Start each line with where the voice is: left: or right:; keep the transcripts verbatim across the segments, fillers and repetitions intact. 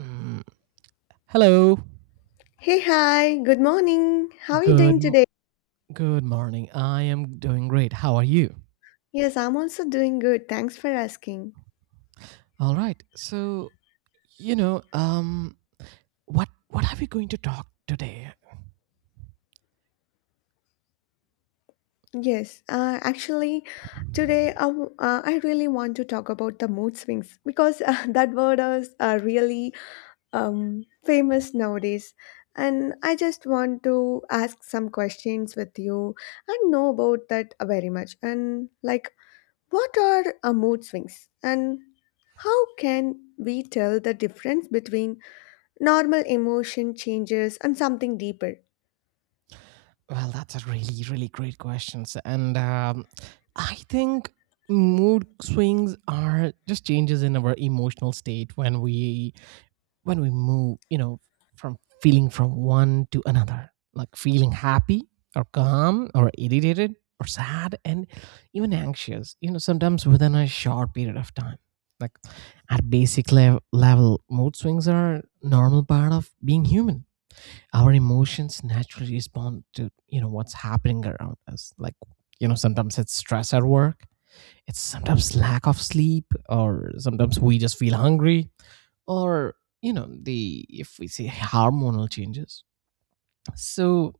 right: Mm, Hello.
left: Hey, hi, good morning. How are you
right: Good
left: doing
right: m-
left: today?
right: Good morning. I am doing great. How are you?
left: Yes, I'm also doing good. Thanks for asking.
right: All right. So, you know, um what what are we going to talk today?
left: Yes, uh, actually, today I, w- uh, I really want to talk about the mood swings because uh, that word is uh, really um, famous nowadays. And I just want to ask some questions with you and know about that uh, very much. And like, what are uh, mood swings? And how can we tell the difference between normal emotion changes and something deeper?
right: Well, that's a really really great question. So, And um I think mood swings are just changes in our emotional state when we when we move, you know, from feeling from one to another, like feeling happy or calm or irritated or sad and even anxious, you know, sometimes within a short period of time. Like at basic lev- level, mood swings are normal part of being human. Our emotions naturally respond to, you know, what's happening around us. Like, you know, sometimes it's stress at work, it's sometimes lack of sleep, or sometimes we just feel hungry or you know the if we say hormonal changes so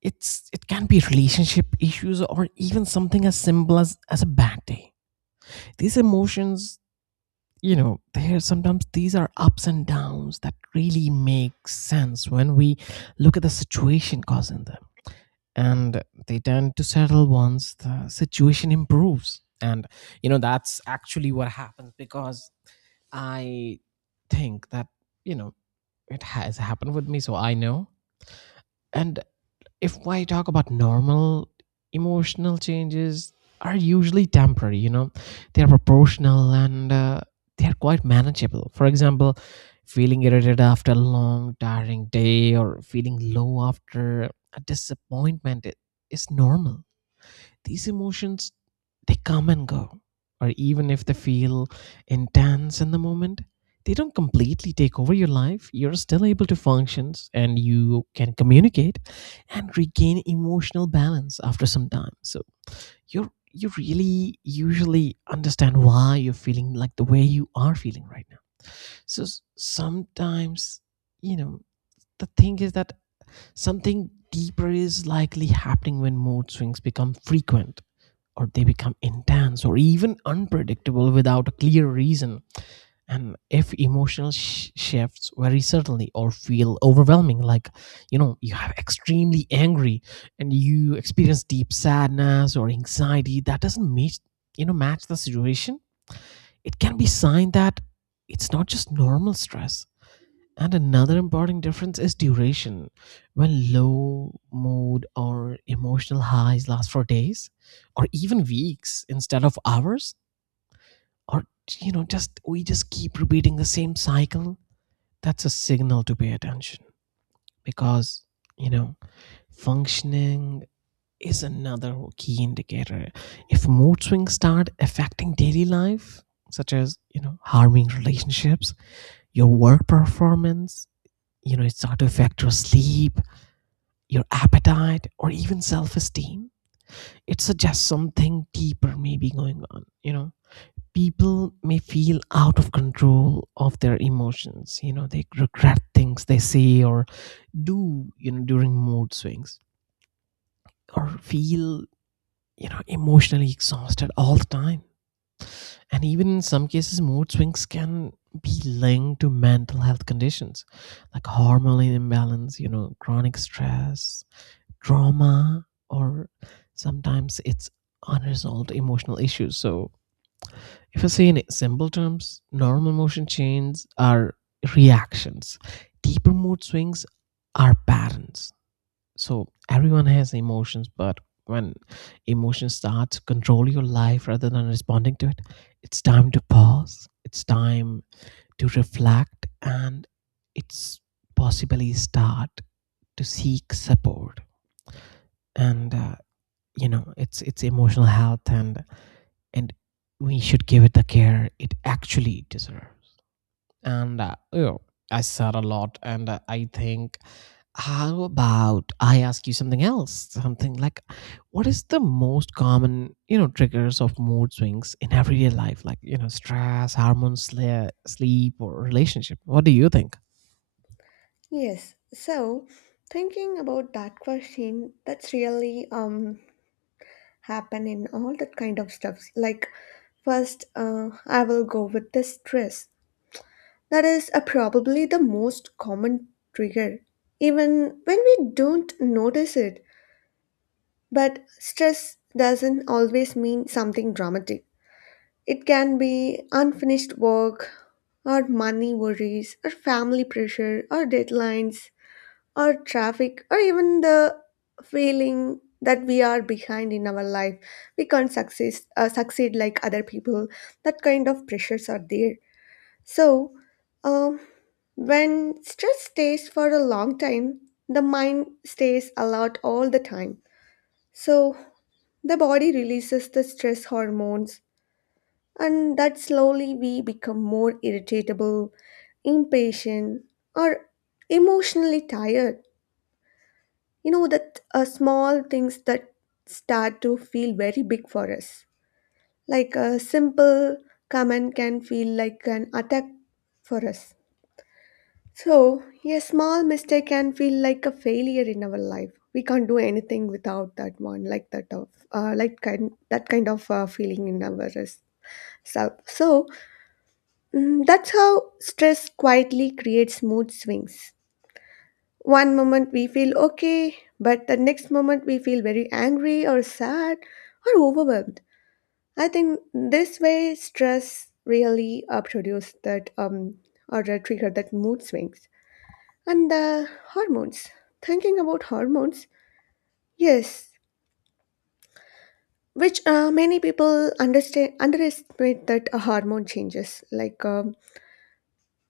right: it's it can be relationship issues or even something as simple as as a bad day. These emotions, you know, there sometimes these are ups and downs that really make sense when we look at the situation causing them, and they tend to settle once the situation improves. And you know that's actually what happens because i think that, you know, it has happened with me, so I know. And if I talk about normal emotional changes, are usually temporary, you know, they're proportional and uh, they're quite manageable. For example, feeling irritated after a long, tiring day or feeling low after a disappointment i- is normal. These emotions, they come and go, or even if they feel intense in the moment, they don't completely take over your life. You're still able to function and you can communicate and regain emotional balance after some time. So you're you really usually understand why you're feeling like the way you are feeling right now. So s- sometimes, you know, the thing is that something deeper is likely happening when mood swings become frequent or they become intense or even unpredictable without a clear reason. And if emotional sh- shifts very suddenly or feel overwhelming, like, you know, you have extremely angry and you experience deep sadness or anxiety that doesn't match you know match the situation, it can be sign that it's not just normal stress. And another important difference is duration. When low mood or emotional highs last for days or even weeks instead of hours, or, you know, just we just keep repeating the same cycle, that's a signal to pay attention. Because, you know, functioning is another key indicator. If mood swings start affecting daily life, such as, you know, harming relationships, your work performance, you know, it start to affect your sleep, your appetite, or even self esteem. It suggests something deeper may be going on, you know. People may feel out of control of their emotions. You know, they regret things they say or do, you know, during mood swings or feel, you know, emotionally exhausted all the time. And even in some cases, mood swings can be linked to mental health conditions like hormonal imbalance, you know, chronic stress, trauma, or sometimes it's unresolved emotional issues. So, if I say in simple terms, normal motion changes are reactions, deeper mood swings are patterns. So, everyone has emotions, but when emotions start to control your life rather than responding to it, it's time to pause, it's time to reflect, and it's possibly start to seek support. And uh, you know it's it's emotional health, and and we should give it the care it actually deserves. And uh, you know, i said a lot, and uh, i think, how about I ask you something else? Something like, what is the most common, you know, triggers of mood swings in everyday life? Like, you know, stress, hormones, sle- sleep, or relationship. What do you think?
left: Yes. So, thinking about that question, that's really um happen in all that kind of stuffs. Like first, uh, I will go with the stress. That is uh, probably the most common trigger, even when we don't notice it. But stress doesn't always mean something dramatic. It can be unfinished work, or money worries, or family pressure, or deadlines, or traffic, or even the feeling that we are behind in our life. We can't succeed, uh, succeed like other people. That kind of pressures are there. So, um, when stress stays for a long time, the mind stays alert all the time. So, the body releases the stress hormones, and that slowly we become more irritable, impatient, or emotionally tired. You know that uh, small things that start to feel very big for us. Like a simple comment can feel like an attack for us. So, a small mistake can feel like a failure in our life. We can't do anything without that one, like that of, uh, like kind, that kind of uh, feeling in our self. So, Mm, that's how stress quietly creates mood swings. One moment we feel okay, but the next moment we feel very angry or sad or overwhelmed. I think this way stress really uh, produces that um or uh, trigger that mood swings and the hormones. Thinking about hormones, yes, which uh, many people understand underestimate that uh, hormone changes like. Uh,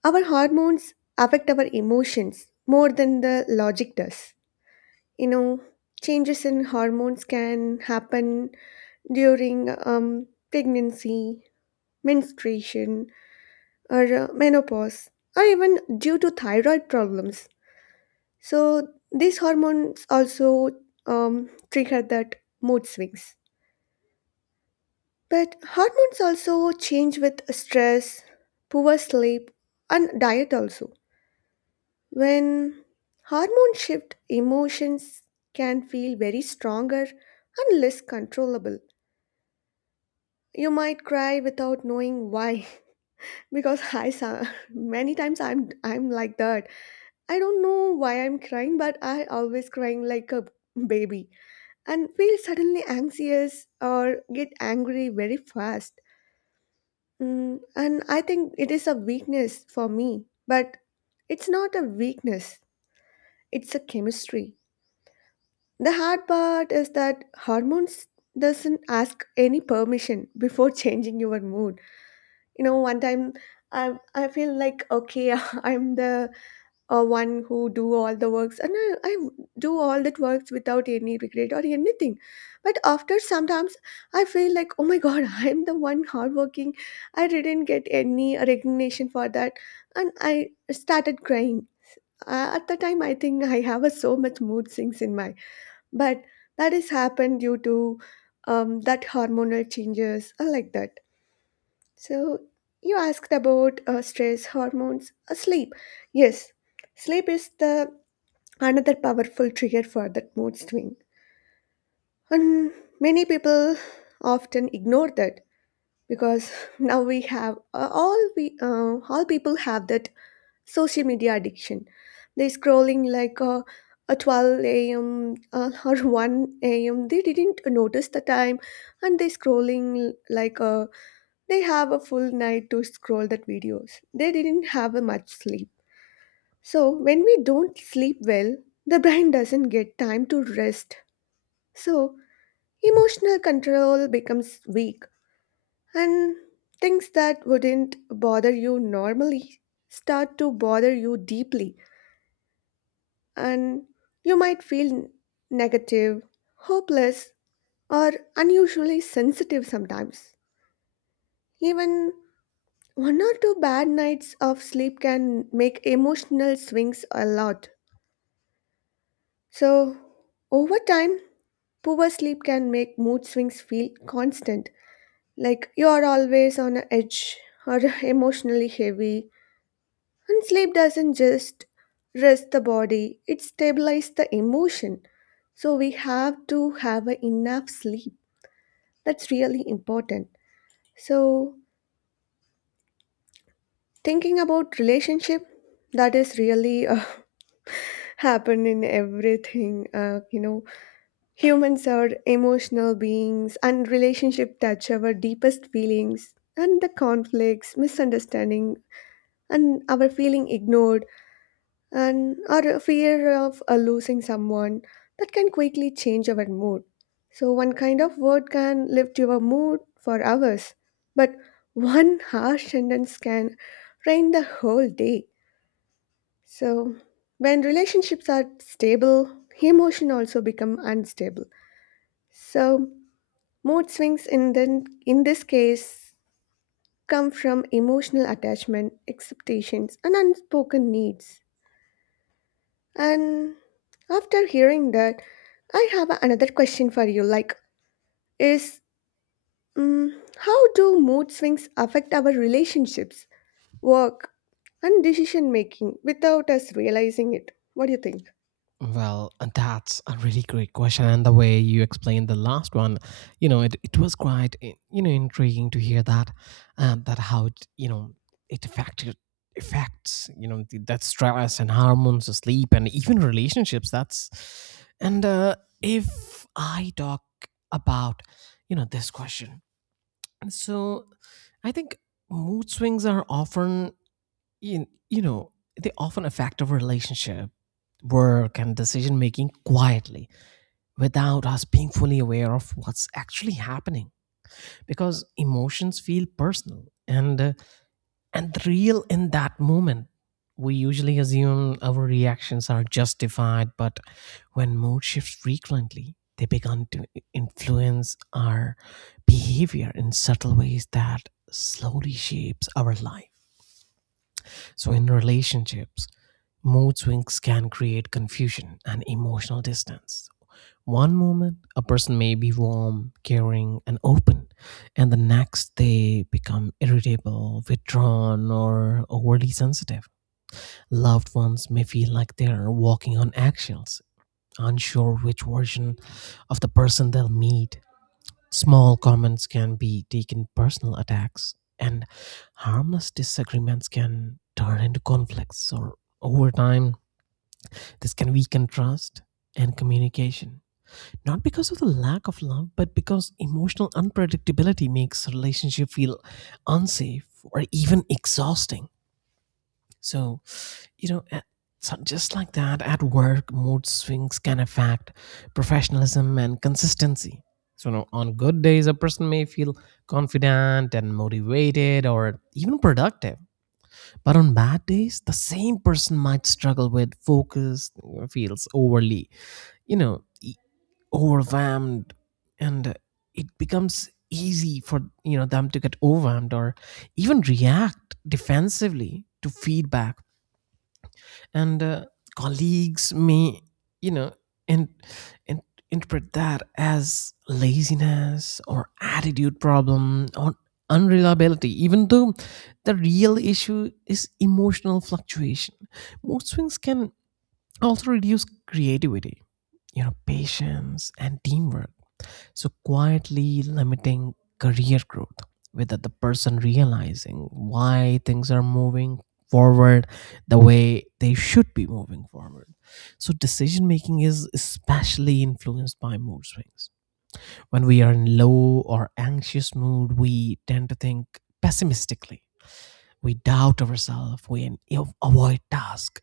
left: Our hormones affect our emotions more than the logic does. You know, changes in hormones can happen during um, pregnancy, menstruation, or uh, menopause, or even due to thyroid problems. So, these hormones also um, trigger that mood swings. But hormones also change with stress, poor sleep, and diet also. When hormone shift, emotions can feel very stronger and less controllable. You might cry without knowing why. Because I so- many times I'm I'm like that. I don't know why I'm crying, but I always crying like a baby and feel suddenly anxious or get angry very fast. Mm, and I think it is a weakness for me, but it's not a weakness. It's a chemistry. The hard part is that hormones doesn't ask any permission before changing your mood. You know, one time I I feel like okay, I'm the uh, one who do all the works, and I, I do all that works without any regret or anything. But after sometimes I feel like, oh my god, I'm the one hardworking. I didn't get any recognition for that, and I started crying. Uh, at the time, I think I have a so much mood swings in my, but that has happened due to um, that hormonal changes uh, like that. So, you asked about uh, stress, hormones, uh, sleep. Yes, sleep is the another powerful trigger for that mood swing, and many people often ignore that because now we have uh, all we uh, all people have that social media addiction. They scrolling like uh, a twelve a m. Uh, or one a m. They didn't notice the time, and they scrolling like uh, they have a full night to scroll that videos. They didn't have a much sleep. So when we don't sleep well, the brain doesn't get time to rest. So emotional control becomes weak, and things that wouldn't bother you normally start to bother you deeply, and you might feel negative, hopeless, or unusually sensitive sometimes. Even one or two bad nights of sleep can make emotional swings a lot. So, over time, poor sleep can make mood swings feel constant, like you are always on edge or emotionally heavy. And sleep doesn't just rest the body, it stabilizes the emotion. So we have to have a enough sleep. That's really important. So thinking about relationship, that is really uh, happen in everything. Uh, you know, humans are emotional beings, and relationship touch our deepest feelings and the conflicts, misunderstanding, and our feeling ignored, and or a fear of uh, losing someone that can quickly change our mood. So one kind of word can lift your mood for hours, but one harsh sentence can rain the whole day. So when relationships are stable, emotion also become unstable. So mood swings in then in this case come from emotional attachment, expectations, and unspoken needs. And after hearing that, I have another question for you, like, is mm how do mood swings affect our relationships, work, and decision making without us realizing it? What do you think?
right: Well, uh, that's a really great question. And the way you explained the last one, you know, it, it was quite, i- you know, intriguing to hear that, and that how, it, you know, it affected affects, you know, the, that stress and hormones, sleep, and even relationships. That's, and uh, If I talk about, you know, this question, so I think mood swings are often, you, you know, they often affect our relationship, work, and decision making quietly without us being fully aware of what's actually happening. Because emotions feel personal and uh, and real in that moment, we usually assume our reactions are justified. But when mood shifts frequently, they begin to influence our behavior in subtle ways that slowly shapes our life. So in relationships, mood swings can create confusion and emotional distance. One moment, a person may be warm, caring, and open, and the next they become irritable, withdrawn, or overly sensitive. Loved ones may feel like they're walking on eggshells, unsure which version of the person they'll meet. Small comments can be taken personal attacks, and harmless disagreements can turn into conflicts, or over time, this can weaken trust and communication. Not because of the lack of love, but because emotional unpredictability makes a relationship feel unsafe or even exhausting. So, you know, a- so just like that, at work, mood swings can affect professionalism and consistency. So, you know, on good days, a person may feel confident and motivated or even productive. But on bad days, the same person might struggle with focus, feels overly, you know, e- overwhelmed, and it becomes easy for, you know, them to get overwhelmed or even react defensively to feedback. And uh, colleagues may, you know and and interpret that as laziness or attitude problem or unreliability, even though the real issue is emotional fluctuation. Mood swings can also reduce creativity, you know, patience and teamwork, so quietly limiting career growth without the person realizing why things are moving forward the way they should be moving forward. So decision making is especially influenced by mood swings. When we are in low or anxious mood, we tend to think pessimistically, we doubt ourselves, we an- avoid tasks.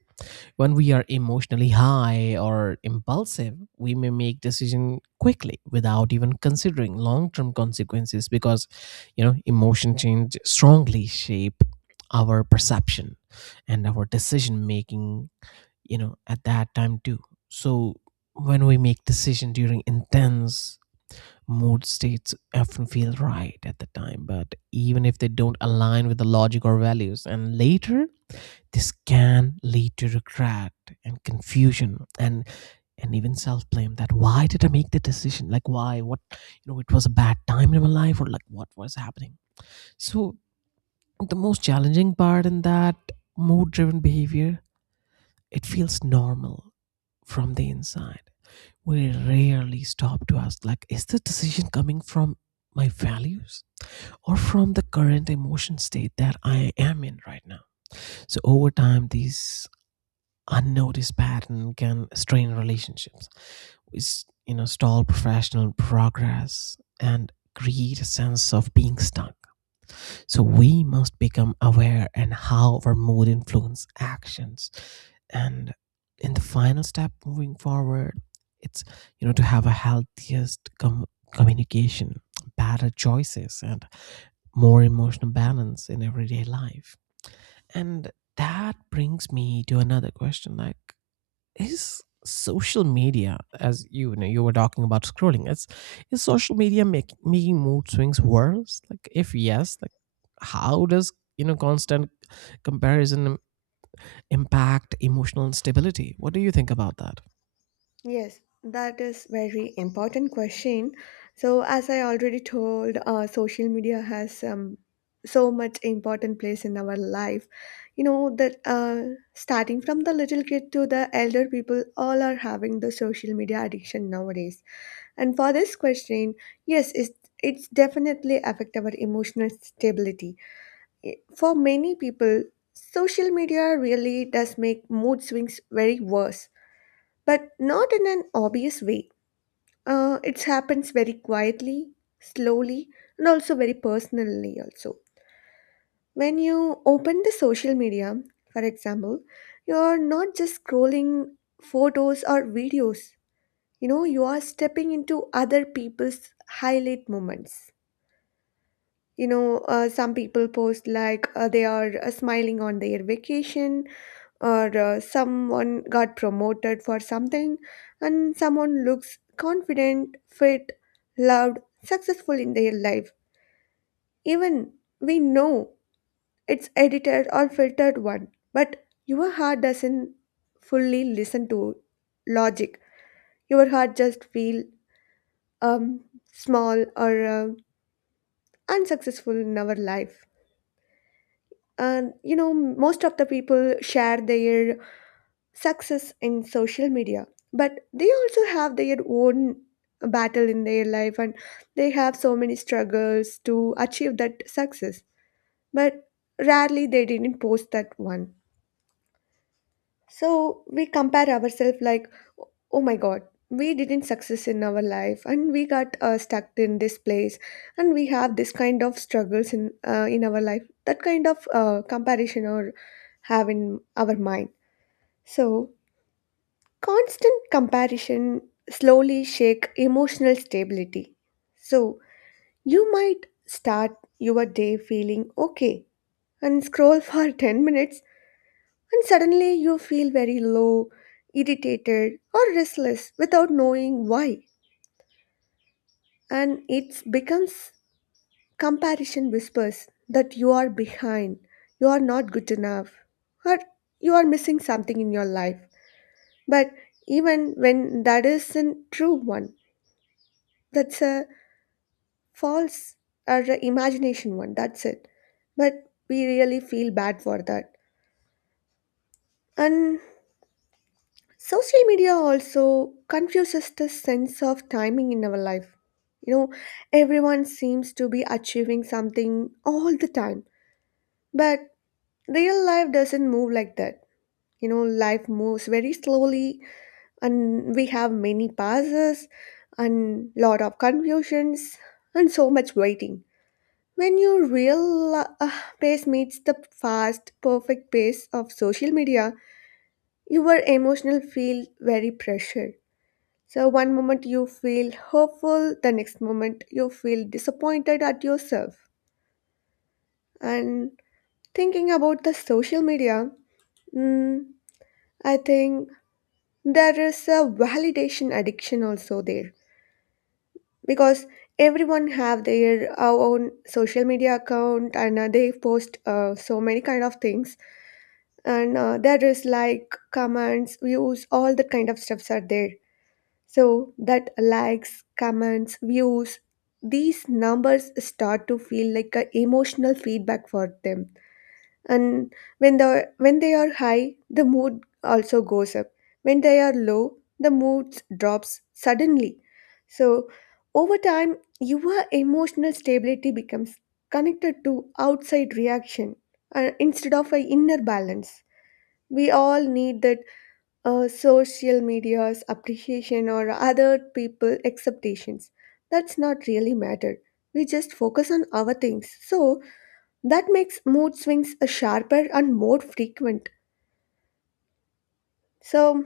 right: When we are emotionally high or impulsive, we may make decision quickly without even considering long-term consequences, because, you know, emotion change strongly shape our perception and our decision making, you know, at that time too. So when we make decision during intense mood states often feel right at the time, but even if they don't align with the logic or values, and later this can lead to regret and confusion and and even self-blame, that why did i make the decision, like why, what, you know, it was a bad time in my life or like what was happening. So the most challenging part in that mood driven behavior, it feels normal from the inside. We rarely stop to ask, like, is the decision coming from my values or from the current emotion state that i am in right now? So over time these unnoticed pattern can strain relationships, which, you know, stall professional progress and create a sense of being stuck. So we must become aware and how our mood influence actions. And in the final step moving forward, it's, you know, to have a healthiest com- communication, better choices, and more emotional balance in everyday life. And that brings me to another question, like, is social media, as you know you were talking about scrolling, is is social media make, making mood swings worse? Like if yes, like how does, you know, constant comparison im- impact emotional instability? What do you think about that?
left: Yes, that is very important question. So as I already told, uh, social media has um, so much important place in our life. You know that uh, starting from the little kid to the elder people, all are having the social media addiction nowadays. And for this question, yes, it's it's definitely affect our emotional stability. I- For many people, social media really does make mood swings very worse, but not in an obvious way. Uh, it happens very quietly, slowly, and also very personally also. When you open the social media, for example, you are not just scrolling photos or videos. You know, you are stepping into other people's highlight moments. You know, uh, some people post like uh, they are uh, smiling on their vacation, or uh, someone got promoted for something, and someone looks confident, fit, loved, successful in their life. Even we know it's edited or filtered one, but your heart doesn't fully listen to logic. Your heart just feel um, small or um unsuccessful in our life. And you know, most of the people share their success in social media, but they also have their own battle in their life, and they have so many struggles to achieve that success, but rarely they didn't post that one. So we compare ourselves like, oh my god, we didn't success in our life, and we got uh, stuck in this place, and we have this kind of struggles in uh, in our life. That kind of uh, comparison or have in our mind. So constant comparison slowly shake emotional stability. So, you might start your day feeling okay and scroll for ten minutes, and suddenly you feel very low, irritated, or restless without knowing why, and it becomes comparison whispers that you are behind, you are not good enough, or you are missing something in your life. But even when that isn't true one, that's a false are the imagination one, that's it. But we really feel bad for that. And social media also confuses the sense of timing in our life. You know, everyone seems to be achieving something all the time, but real life doesn't move like that. You know, life moves very slowly, and we have many passes and lot of confusions and so much waiting. When your real uh, pace meets the fast, perfect pace of social media, your emotional feel very pressured. So one moment you feel hopeful, the next moment you feel disappointed at yourself. And thinking about the social media, mm, I think there is a validation addiction also there, because everyone have their uh, own social media account, and uh, they post uh, so many kind of things, and uh, there is like comments, views, all that kind of stuffs are there. So that likes, comments, views, these numbers start to feel like a emotional feedback for them. And when the when they are high, the mood also goes up. When they are low, the mood drops suddenly. So over time your emotional stability becomes connected to outside reaction, uh, instead of a inner balance. We all need that uh, social media's appreciation or other people acceptations. That's not really matter. We just focus on our things. So that makes mood swings uh, sharper and more frequent. So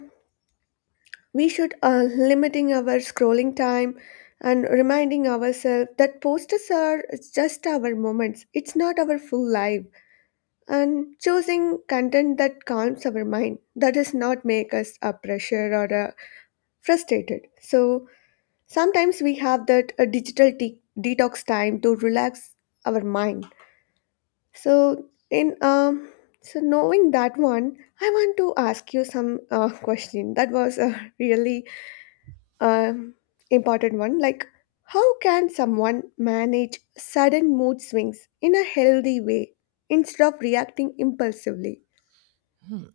left: we should uh, limiting our scrolling time and reminding ourselves that posters are just our moments. It's not our full life. And choosing content that calms our mind. That does not make us a pressure or a frustrated. So sometimes we have that a digital de- detox time to relax our mind. So in um, so knowing that one, I want to ask you some uh, question that was a really um, important one. Like, how can someone manage sudden mood swings in a healthy way instead of reacting impulsively?
right: Hmm.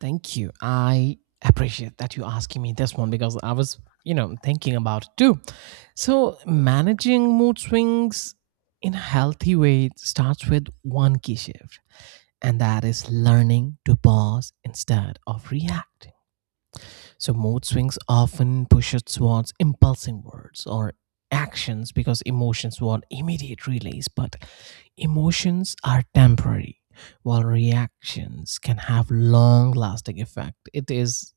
right: Thank you. I appreciate that you asking me this one because I was, you know, thinking about it too. So, managing mood swings in a healthy way starts with one key shift, and that is learning to pause instead of react. So mood swings often push us towards impulsive words or actions because emotions want immediate release, but emotions are temporary, while reactions can have long lasting effect. It is,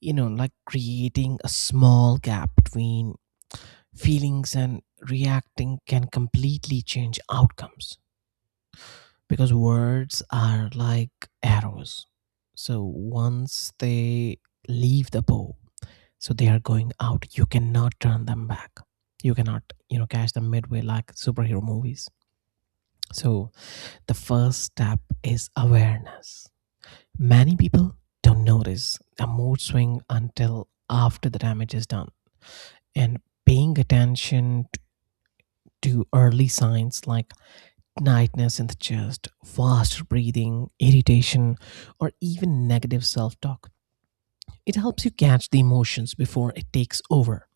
right: you know, like creating a small gap between feelings and reacting can completely change outcomes, because words are like arrows. So once they leave the bow, so they are going out, you cannot turn them back, you cannot, you know, catch them midway like superhero movies. So the first step is awareness. Many people don't notice a mood swing until after the damage is done. And paying attention to early signs like tightness in the chest, fast breathing, irritation, or even negative self-talk, it helps you catch the emotions before it takes over.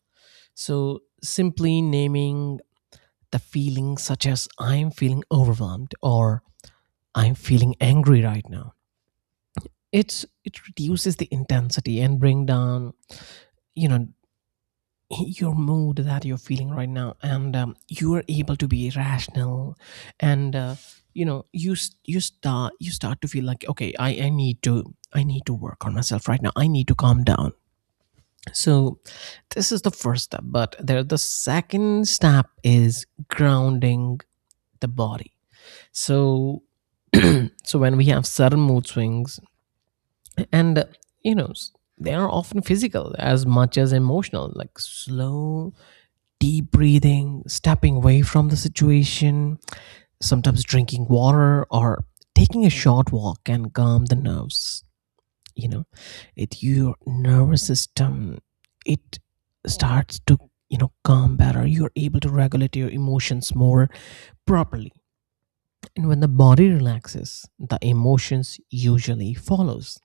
right: So simply naming the feelings, such as I'm feeling overwhelmed or I'm feeling angry right now. It's it reduces the intensity and bring down, you know, your mood that you're feeling right now, and um, you are able to be rational, and uh, you know you s- you start you start to feel like okay, I I need to I need to work on myself right now. I need to calm down. So this is the first step, but there the second step is grounding the body. So so when we have sudden mood swings, and uh, you know s- they are often physical as much as emotional, like slow deep breathing, stepping away from the situation, sometimes drinking water or taking a short walk can calm the nerves. You know, it, your nervous system, it starts to, you know, calm better, you're able to regulate your emotions more properly. And when the body relaxes, the emotions usually follows.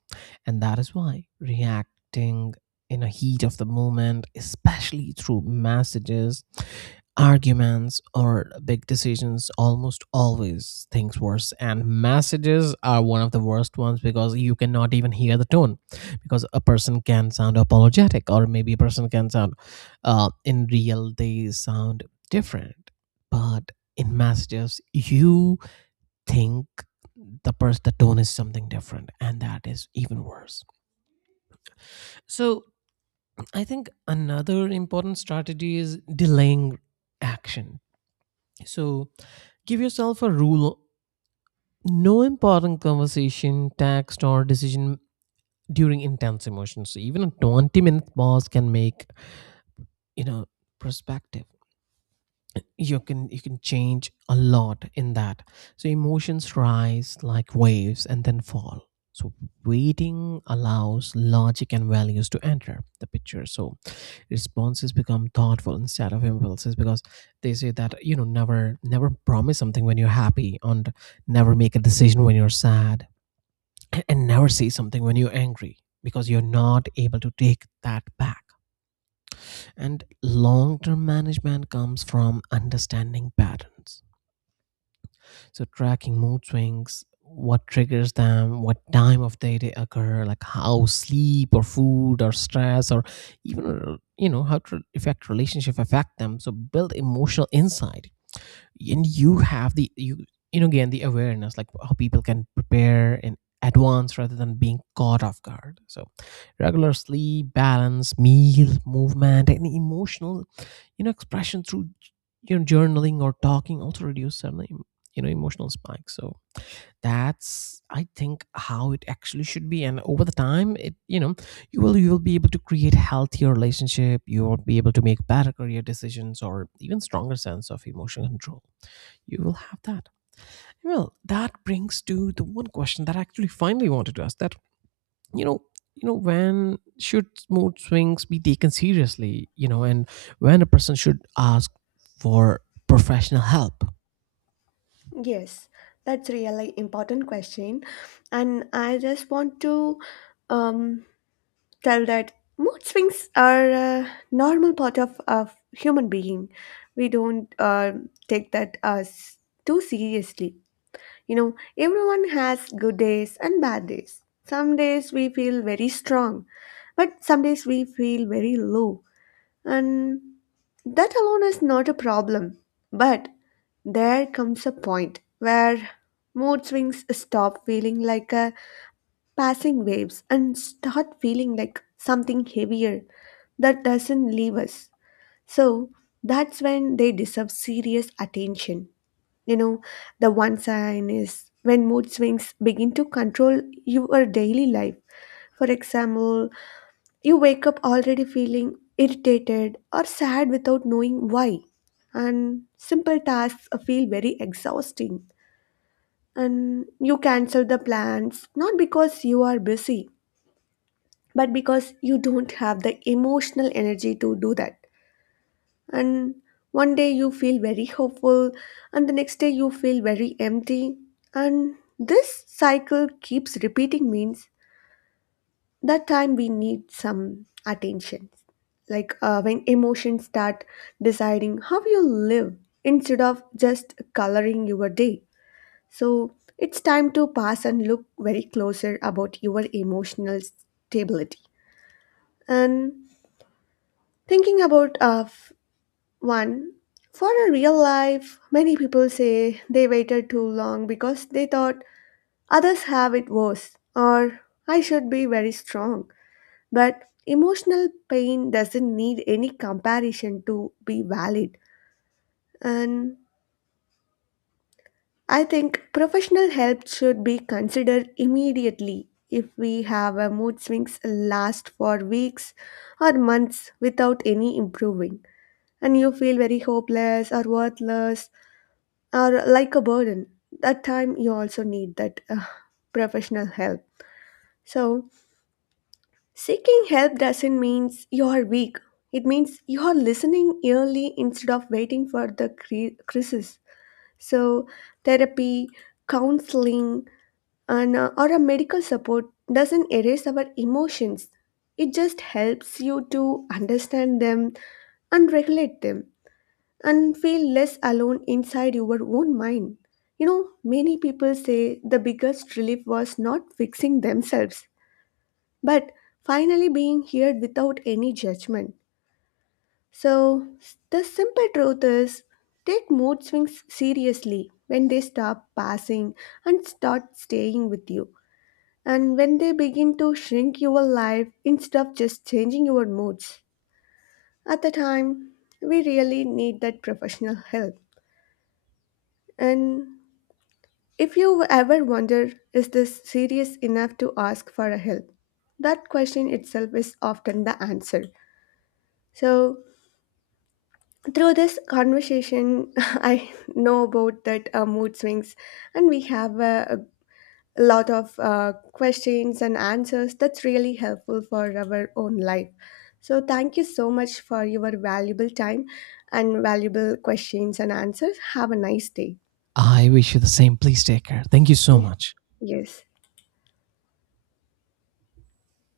right: And that is why reacting in a heat of the moment, especially through messages, arguments or big decisions, almost always things worse. And messages are one of the worst ones because you cannot even hear the tone, because a person can sound apologetic or maybe a person can sound uh, in real they sound different, but in messages you think the person the tone is something different, and that is even worse. So i think another important strategy is delaying action. So give yourself a rule, no important conversation, text, or decision during intense emotions. So even a twenty minute pause can make, you know, perspective, you can you can change a lot in that. So emotions rise like waves and then fall, so waiting allows logic and values to enter the picture, so responses become thoughtful instead of impulses. Because they say that, you know, never never promise something when you're happy, and never make a decision when you're sad, and never say something when you're angry, because you're not able to take that back. And long term management comes from understanding patterns. So tracking mood swings, what triggers them, what time of day they occur, like how sleep or food or stress, or even uh, you know, how to affect relationship affect them. So build emotional insight, and you have the, you you know, again the awareness, like how people can prepare in advance rather than being caught off guard. So regular sleep, balance meal, movement, and emotional, you know, expression through, you know, journaling or talking also reduce some, you know, emotional spikes. So that's, i think, how it actually should be, and over the time it, you know, you will you will be able to create healthier relationship, you will be able to make better career decisions or even stronger sense of emotional control you will have that. Well, that brings to the one question that I actually finally wanted to ask, that, you know, you know, when should mood swings be taken seriously, you know, and when a person should ask for professional help?
left: Yes, that's really important question, and I just want to um, tell that mood swings are a normal part of a human being. We don't uh, take that as too seriously. You know, everyone has good days and bad days. Some days we feel very strong, but some days we feel very low. And that alone is not a problem. But there comes a point where mood swings stop feeling like a passing waves and start feeling like something heavier that doesn't leave us. So that's when they deserve serious attention. You know, the one sign is when mood swings begin to control your daily life. For example, you wake up already feeling irritated or sad without knowing why. And simple tasks feel very exhausting. And you cancel the plans, not because you are busy, but because you don't have the emotional energy to do that. And one day you feel very hopeful, and the next day you feel very empty. And this cycle keeps repeating, means that time we need some attention. Like uh, when emotions start deciding how you live instead of just coloring your day. So it's time to pass and look very closer about your emotional stability. And thinking about uh, f- one, for a real life, many people say they waited too long because they thought others have it worse or I should be very strong. But emotional pain doesn't need any comparison to be valid. And I think professional help should be considered immediately if we have a mood swings last for weeks or months without any improving, and you feel very hopeless or worthless or like a burden. That time you also need that uh, professional help. So, seeking help doesn't mean you are weak. It means you are listening early instead of waiting for the cre- crisis. So, therapy, counseling, and uh, or a medical support doesn't erase our emotions. It just helps you to understand them and regulate them, and feel less alone inside your own mind. You know, many people say the biggest relief was not fixing themselves, but finally being heard without any judgment. So, the simple truth is, take mood swings seriously when they stop passing and start staying with you, and when they begin to shrink your life instead of just changing your moods. At the time, we really need that professional help. And if you ever wonder, is this serious enough to ask for a help? That question itself is often the answer. So, through this conversation, I know about that uh, mood swings, and we have uh, a lot of uh, questions and answers that's really helpful for our own life. So, thank you so much for your valuable time and valuable questions and answers. Have a nice day.
right: I wish you the same. Please take care. Thank you so
left: Yeah.
right: much.
left: Yes.